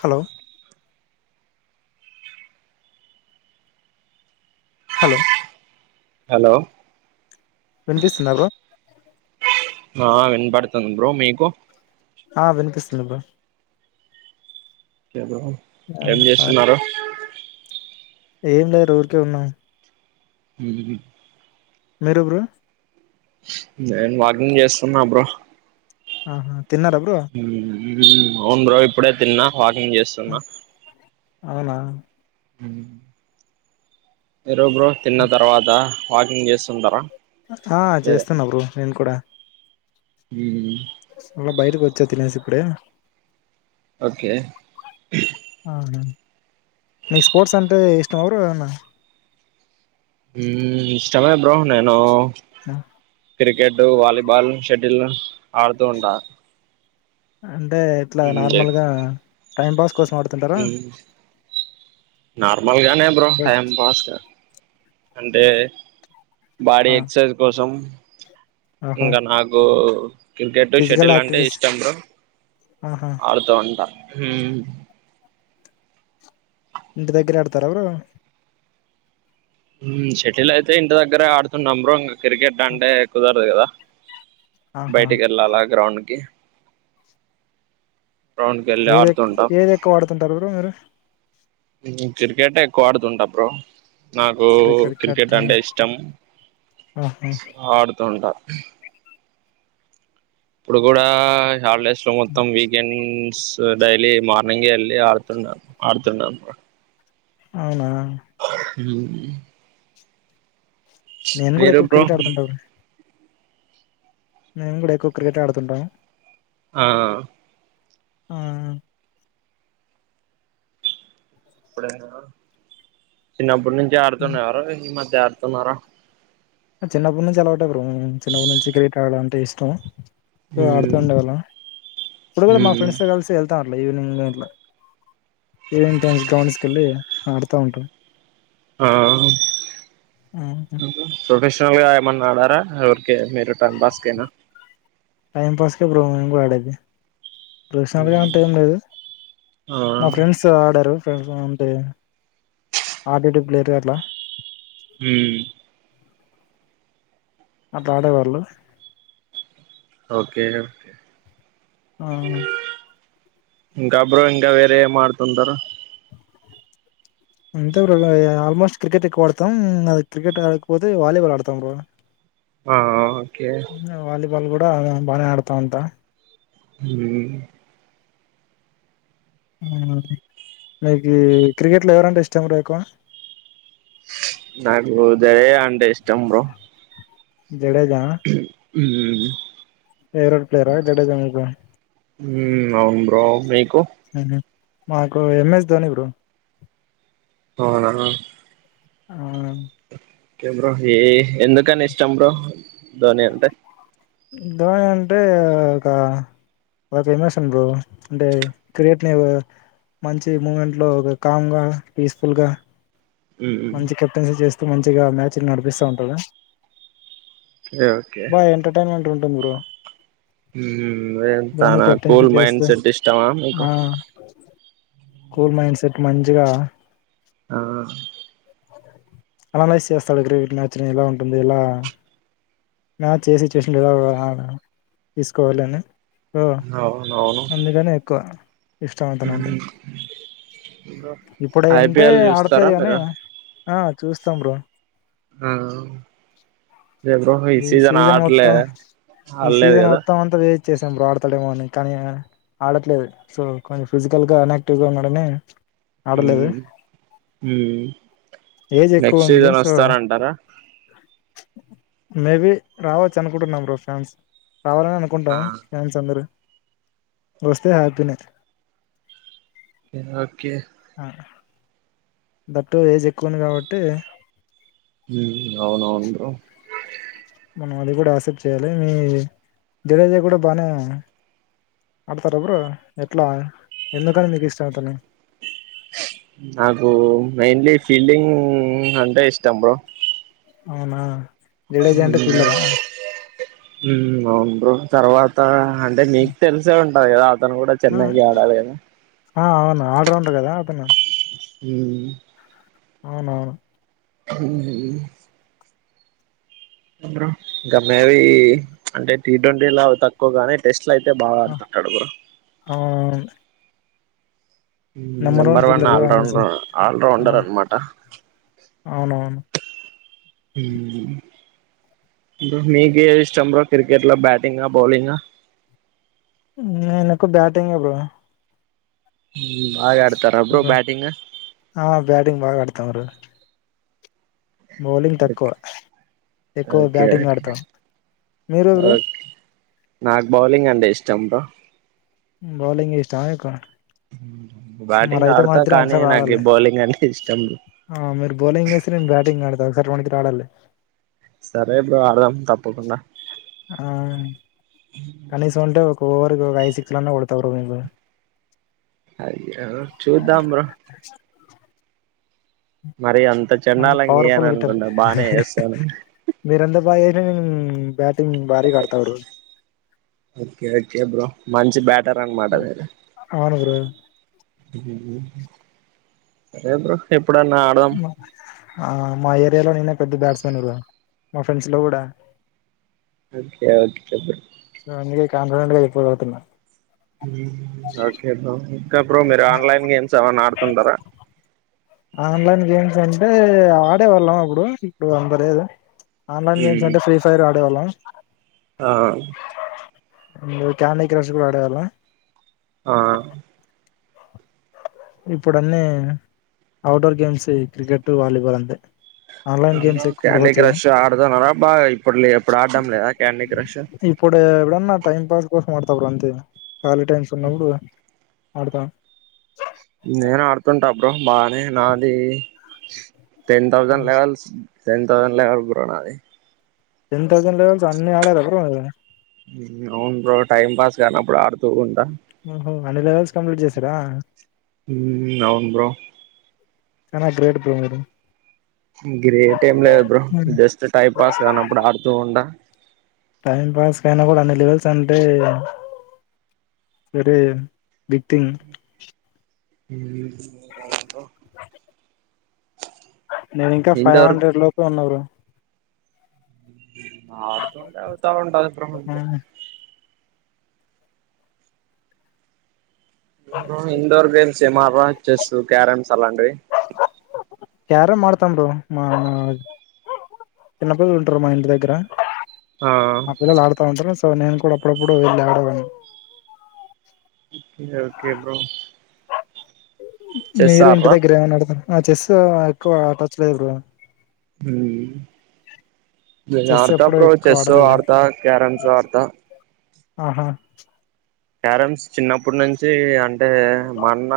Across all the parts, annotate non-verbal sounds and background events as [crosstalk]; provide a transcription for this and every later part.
Hello hello hello వినిపిస్తుందా bro ఆ వినబడుతుంది బ్రో మీకు ఆ వినుపిస్తుంది బ్రో ఆ ఏం ఆ! చేస్తున్నారు ఏం లేరు ఊరికే ఉన్నాం హ్మ్మ్ మీరు బ్రో నేను వాకింగ్ చేస్తున్నా బ్రో ఆహా తిన్నారా బ్రో హ్మ్మ్ అవును బ్రో ఇప్పుడే తిన్నా వాకింగ్ ఆ! చేస్తున్నా అవునా హ్మ్మ్ మీరు బ్రో తిన్న తర్వాత వాకింగ్ చేస్తుంటారా ఆ చేస్తున్నా బ్రో నేను కూడా హ్మ్మ్ అలా బయటకి వచ్చా తినేసి ఇప్పుడే ఓకే నీకు స్పోర్ట్స్ అంటే ఇష్టం ఆ బ్రో ఏమన్నా హ్మ్మ్ ఇష్టమే బ్రో నేను చ క్రికెట్ వాలీబాల్ షెటిల్ ఆడుతూ ఉంటా అంటే ఎట్లా నార్మల్గా టైమ్పాస్ మ్మ్ నార్మల్గానే బ్రో చె టైం పాస్ అంటే బాడీ ఆ ఎక్సర్సైజ్ కోసం ఆహా ఇంక నాకు క్రికెటు ఫిజికల్ షెటిల్ అంటే యాక్టివిటీస్ ఇష్టం బ్రో ఆహా ఆడుతూ ఉంటా హ్మ్మ్ ఇంటి దగ్గర ఆడతార బ్రో హ్మ్మ్ షటిల్ అయితే ఇంటి దగ్గరే ఆడుతున్నాం బ్రో ఇంగా క్రికెట్ ఆ! అంటే కుదరదు కదా ఆహా బయటికి వెల్లాలా గ్రౌండ్ కి గ్రౌండ్ కి వెళ్ళి ఏది ఎక్క ఆడుతుంటాం ఏది ఎక్కవాడుతుంటారు బ్రో మీరు ఉమ్ క్రికెట్ ఏ ఎక్కువడుతుంట బ్రో నాకు క్రికెట్ అంటే ఇష్టం ఆహా ఆడుత్ తుంట ఇప్పుడు కూడా హాలిడేస్ స్లో మొత్తం వీకెండ్ స్ డైలీ మార్నింగ్ వెళ్ళి ఆడుతున్నా ఆడుతున్నాన్ బ్రో అవునా అ ఉమ్ నేను కూడా ఎక్కువ బ్రో క్రికెట్ ఆడుతుంటా బ్రో మేము కూడా ఎక్కువ క్రికెట్ ఆడుతుంటాము ఆ ఆ తిన్నాం ఇప్పటి నుంచి ఉమ్. ఆడుతున్నార ఈ మధ్ చడుతున్నారా చిన్నప్పుటి నుంచి అలావేటె బ్రో చిన్నప్పటి నుంచి క్రికెట్ ఆడడం అంటే ఇష్టం సో ఆడుతూ ఉండేవాళ్ళం ఇప్పుడు కూడా మా ఫ్రెండ్స్ తోకలిసి వెళ్తా ఉం ఇట్లా ఈవినింగ్ట్ ఈవినింగ్ టైమ్స్ గ్రౌండ్స్ కెల్లి ఆడుతా ఉంటాం ఆ ఆ, ప్రొఫెషనల్గా ఎప్ మన్నాడరా ఊరికే మీరు టైం పాస్కెన టైం పాస్ కె బ్రో మేము కూడా ఆడేది ప్రొఫెషనల్గా అంటె ఏం లేదు ఆ మా ఫ్రెండ్స్ ఆడరు ఫ్రెండ్స్ తో ఉంటే ఆడిటి ప్లేయర్ అట్లా హుమ్ అట్లాడేవాళ్ళు ఓకేే ఆ ఇంకా బ్రో ఇంకా వేరే ఏమి ఆడుతుంటారు. అంతే బ్రో ఏ ఆల్మోస్ట్ క్రికెట్ ఎక్కువ ఆడతాం అది క్రికెట్ ఆడకపోతే వాలీబాల్ ఆడతాం బ్రో ఆ ఓకే బాల్ కూడా బానే ఆడతా ఉంటాం హుమ్ మీకు క్రికెట్లో ఎవరంటే ఇష్టం బ్రో ఎక్కువ చంబ్రో జడేజా నా ఉమ్ జడేజా మీకు హోమ్ అవును బ్రో మీకు ఉహు మాకు ఎంఎస్ ధోని బ్రో అవున ఆ ఓకే బ్రో ఏ ఎందుకని ఇష్టం బ్రో ధోని అంటే ధోని అంటే ఒక ఎమోషన్ బ్రో అంటే క్రియేట్ని మంచి మూమెంట్ లో ఒక కామ్గా పీస్ఫుల్గా మ్మ్ మంచి కెప్టెన్సీ చేస్త ఎ మంచిగా మ్యాచ్లు నడిపిస్తా ఉంటాడు ఓకే బాగ ఎంటర్టైన్మెంట్ ఉ బ్రో ఉమ్ ధోని అంతనా కెప్టెన్సీ కూల్ మైండ్ చేస్తే సెట్ ఇష్టమా మీకు ఆ కూల్ మైండ్ సెట్ మంచిగా ఆ అనాలైజ చేస్తాడు క్రికెట్ మ్యాచ్ ఇలా ఉంటుంది ఇలా మ్యాచ్ ఏ సిచ్యువేషన్ లేదా తీసుకోవాలి అని ఓ అవునవును అందుకని ఎక్కువ ఇష్టం అవుతున్నాంటే మ్మ్ బ్రో ఇప్పుడు ఏంటే ఐపీఎల్ చూస్తారా ఆడట్లేదు కానీ మీరు ఆ చూస్తాం బ్రో ఆ అదే బ్రో ఈ సీజన్ ఆడలే మొత్తం ఈ ఆడలేదు సీజన్ కదా మొత్తం అంతా వ చూశాం బ్రో ఆడతాడేమో అని కానీ ఆడట్లేదు సో కొంచెం ఫిజికల్ గా అనాక్టివ్ గా ఉన్నాడని ఆడలేదు హమ్ హమ్ ఏజ్ నెక్స్ట్ ఎక్కువ ఉంది సీజన్ సో వస్తారంటారా మేబి రావచ్చు అనుకుంటరు నం బ్రో ఫ్యాన్స్ రావాలని అనుకుంటాం ఆ ఫ్యాన్స్ అందరుూ వస్తే హ్యాపి నే ఓకే బట్టు ఏజ్ ఎక్కువంది కాబట్టి హమ్ అవునవును బ్రో మనం అది కూడా యాక్సెప్ట్ చేయాలి మీ జడేజా కూడా బాగా ఆడతార బ్రో ఎట్లా ఎందుకని మీకు ఇష్టము అతను నాకు మైన్లీ ఫీల్డింగ్ అంటే ఇష్టం బ్రో అవునా జడేజా అంత ఫిల్డర్ అవును బ్రో తర్వాత అంటే నీకు తెలుసా ఉంటడి అదే అ అతను కూడా కూడా ఆ చెన్నైకి ఆడాలి ఆ అవును ఆల్రౌండర్ కదా ఆతున్నాను హ అవునవును హ అ ఇంమేవి అంటే టీ ట్వంటీ లా తక్కువగానే టెస్ట్ అట్ల అయితే బాగా ఆ, ఆడుతుంటడు బ్ర అవునవును నెంబర్ నంబర్ వన్ ఆ ఫీల్డర్ రాౌ ఆల రాౌండర్ అన్నమాట అవునవును మీకే ఇష్టం బ క్రికెట్ లో బ్యాటింగ్ బౌలింగ్ కు బ్యాటింగ్ప్పుడు ఆడ [inaudible] ఆ బ్యాటింగ్ బాగా ఆడుత తారే బౌలింగ్ తక్కువ ఎక్కువ ఓకే బ్యాటింగ్ ఓకే ఆడతాం మీరెవరు ఓకే నాకు బౌలింగ్ అంటే ఇష్టం భ బౌలింగ్ ఇష్టా నీకు బ్యాటింగ్ మరైతె మా ఆడతా ఇద్దరం కానీ ఒకసారి నాకు ఆడాలి బౌలింగ్ అంటే ఇష్టం ఆ మీరు బౌలింగ్ వేసి నేను బ్యాటింగ్ ఆడతా ర మణ ఆడాల [inaudible] సరే బ్రో ఆడదాం తప్పకుండా ఆన్ కనీసం అంటే ఓక్ ఫోర్ కు ఒక ఐదు సిక్స్ లన్న కొడత బ్రో మీకు అయ్యో చుద్దాం బ్రో మరి అంత మంచి చెండాలంగా పవర్ఫుల్ గిట్టర్ వేయననుకున్న బానే వేస్తాను వైరింగ్ భ ఓకే ఓకే బ్రో మంచి బ్యాటర్ అన్నమాట మీరు అవును బ్రో సరే బ్రో ఎప్పుడన్నా ఆడదాం ఆ మాయత్ మీలో నేనే పెద్ద బాట్స్మన్ బ్రో మా ఫ్రెండ్స్ లో కూడ ఓకే ఓకే బ్రో సో అందుకే కాన్ఫిడెంట్ గా చెప్పి పోతున్నా ఓకే బ్రో ఇంకా బ్రో మీరు ఆన్లైన్ గేమ్స్ ఎమన్నా ఆడుతుంటరా ఆన్లైన్ గేమ్స్ అంటే ఆడేవాళ్ళం అప్పుడు ఇప్పుడు అంత లేేదు ఆన్‌లైన్ గేమ్స్ మ్మ్. అంటే ఫ్రీ ఫైర్ ఆడేవాళ్లం ఆ ఇ క్యాండీ క్రష్ కూడా ఆడేవాళ్లం ఆ ఇప్పుడు అన్నీ outdoor games cricket volleyball అంతే ఆన్లైన్ గేమ్స్ ఎక్కువ క్యాండీ ప్రిఫర్ చేయం క్రష్ ఆడుతున్నరా బాగా ఇప్పుడు ఇప్పుడు ఆడడం లేదా క్యాండీ క్రష్ ఆడత బ్రో అంతే కాలి టైమ్స్ ఉన్నప్పుడు ఆడత నేను ఆడుతుంటా బ్రో బానే నాది ten thousand levels ten thousand level bro నాది టెన్ థౌసండ్ లెవెల్స్ అన్ని ఆడారా బ్రో మీరు అవును బ్రో టైం పాస్ కానప్పుడు ఆడుతూ ఉంటా ఓహో అంట లెవెల్స్ కంప్లీట్ చేశారా ఉ అవును బ్ర కనా గ్రేట్ బ గ్రేట్ ఏం లేదద్రు జస్ట్ టైమ్ పాస్ కానప్పు ఆడు తోడా టైం పాస్ కయినా కూడా అన్ని లెవెల్స్ అంటే వెరీ బిగ్ థింగ్ నేను ఇంకా ఫైవ్ ఇంతవరకు హండ్రెడ్ లోప ఉన్న ఆ అడుతోండ అవుతాను ఉంట అది ప్రహంచ ఇండోర్ గేమ్స్ ఏమ చెస్ క్యారమ్స్ అలాంటివి క్యార మాడతాం్ర మా మా చిన్నప్పజలు ఉంటారు మా ఇంటి దగ్గర ఆ పిల్లలు ఆడుతా ఉంటారు సో నేను కూడా అప్పుడప్పుడు వెళ్ళి ఆడవాను ఓకే ఓకే బ్రో చెస్ మీరు ఇంటి ఆడరా దగ్గర ఏమన్నా అడతాను ఆ చెస్ ఎక్కువ టచ్ లేదు ఇప్పుడు చెస్ ఆడతా ఎప్పుడు ఎక్కువ చెస్స ఆడలేదు ఆడతా క్యారమ్స్ ఆడతా ఆహా క్యారమ్స్ చిన్నప్పటి నుంచి అంటే మా అన్న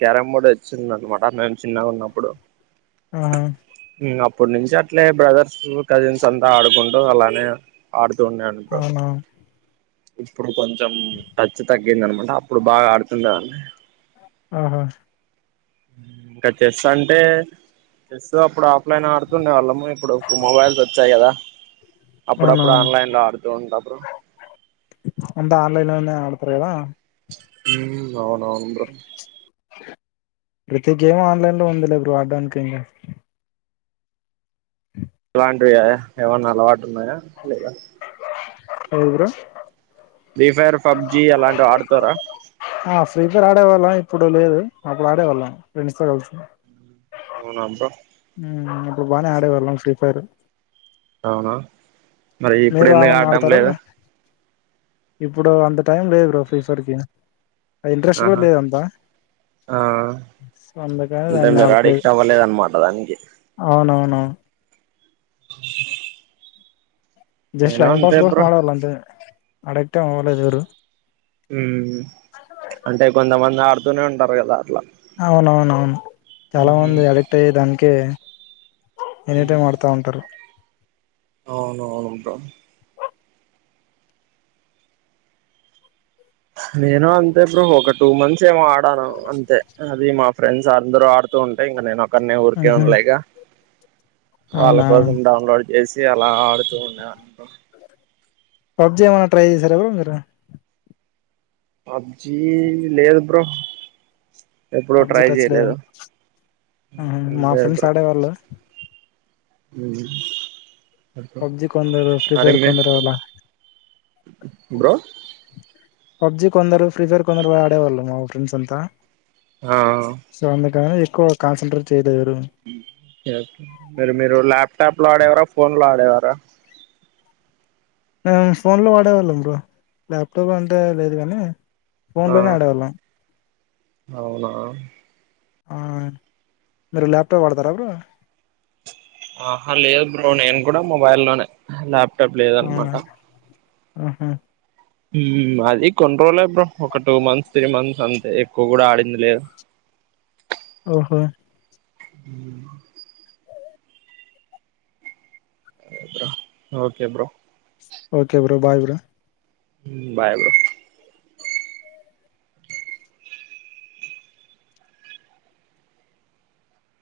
క్యారమ్ కూడా వచ్చింద అనమాట మేము చిన్నగా ఉన్నప్పుడు ఆ అప్పటి నుంచి అట్లే బ్రదర్స్ కజిన్స్ అంతా ఆడుకుంటూ అలానే ఆడు దన్న అనుభ అవునా ఇప్పుడు కొంచెం టచ్ తగ్గింది అనమాట అప్పుడు బాగా ఆడుతుంది దాన్ని ఆఓహ ఇంక చెస్ అంటే చెస్సు అప్పుడు ఆలైన్ ఆడుతుండే వాళ్ళము ఇప్పుడు మొబైల్స్ వచ్చాయి కదా అప్పుడప్పుడు అవునవును ఆన్లైన్లో ఆడుతుూ ఉంటాము అంత ఆన్లైన్ లోనే ఆడతరు కదా ఉ అవునవును బ్రో ప్రతి గేమ్ ఆన్లైన్ లో ఉంది లే బ్రో అడ్డానికి ఇంకా ఇలాంటివియా ఏమైన్నా అలవాటు ఉన్నాయా లేదా ఏవి బ్రో ఫ్రీ ఫైర్ పబ్జి అలాంటివి ఆడతారా ద్గర ఆడేవాళ్ళం ఇప్పుడు లేదు అప్పుడు ఆడేవాళ్ళం ఫ్రెండ్స్ తో కల్సి అవున బ్రో అప్పుడు బానే ఆడే వాళ్ళం ఫ్రీ ఫైర్ అవున మరి ఇప్పుడు మీరు ఎందుకు ఏమన్నా ఆడ్డం ఆడతారా లేదు బ్రో ఇప్పుడు అంత టైం లేదు బ్రో ఫ్రీ ఫైర్ కి ఇంట్రెస్ట్ కూడా ఆహా లేదు అంతా ఆ సో అందుకని అంటే దాన్ని మీరు ఆడట్లేదు అడిక్ట్ అవ్వలేదు అన్నమాట దానికి అవునవును జస్ట్ నేను టైం పాస్ అంతే కోసం బ్రో ఆడే వాళ్ళం అంతే అడిక్ట్ ఎం అవ్వలేద మీరు మ్మ్ అంటే కొంతమం ఆడుతూనే ఉంటారు కద అట్ల అవునువును అవును చాలా మంది అడిక్ట్ అయ్యే దానికె ఎనీ టైమ్ ఆడుతా ఉంటరు అవును అవును బ్రో నేను అంతే బ్రో ఒక టూ మంత్స్ ఏమో ఆడాను అంతే అది మా ఫ్రెండ్స్ అందరు ఆడుతూ ఉంటే ఇంక నేను క ఊరికే మ్హూ ఉండలేక వాళ్ళ అవునా కోసం డౌన్లోడ్ చేసి అలా ఆడుతూ ఉండే వాడిని బ్రో పబ్జి ఏమైనా ట్రై చేశారా బ్రో మీరు పబ్జీ లేదు బ్రో ఎప్పుడు పబ్జి ట్రై టచ్ లేద చేయలేదు మా ఫ్రెండ్స్ ఆడేవాళ్ళు మ్మ్ పబ్జీ కొందరు ఫ్రీ ఫైర్ కొందారు బ్రో పబ్జి కొందరు ఫ్రీ ఫైర్ కొందరు ఆడేవాళ్ళు మా ఫ్రెండ్స్ అంతా ఆ సంద కా ఎక్కువ కాన్సంట్రేట్ చే మీరు మీరు ల్యాప్టాప్ లో ఆడేవారా ఫోన్ లో ఆడేవారా మేమ్ ఫోన్ లో వాడేవాళ్ళం బ్రో ల్యాప్టాప్ అంటే లేదు గానీ ఫోన్ ఆ లోనే ఆడేవాళ్ళం అవునా ఆ మీరు ల్యాప్టాప్ వాడతారా బ్రో ఆహా లేదు బ్రో నేను కూడా మొబైల్ లోనే లా టాప్ లేద అనమాట హ్మ్ హు హ్మ్ అది కొన్ని రోజులే బ్రో ఒక టూ మంత్స్ త్రీ మంత్స్ అంతే ఎక్కువ కూడా ఆడింది లేదు ఓహు హ్మ్ bro okay bro okay bro bye bro హ్మ్ బాయ్ బ్రో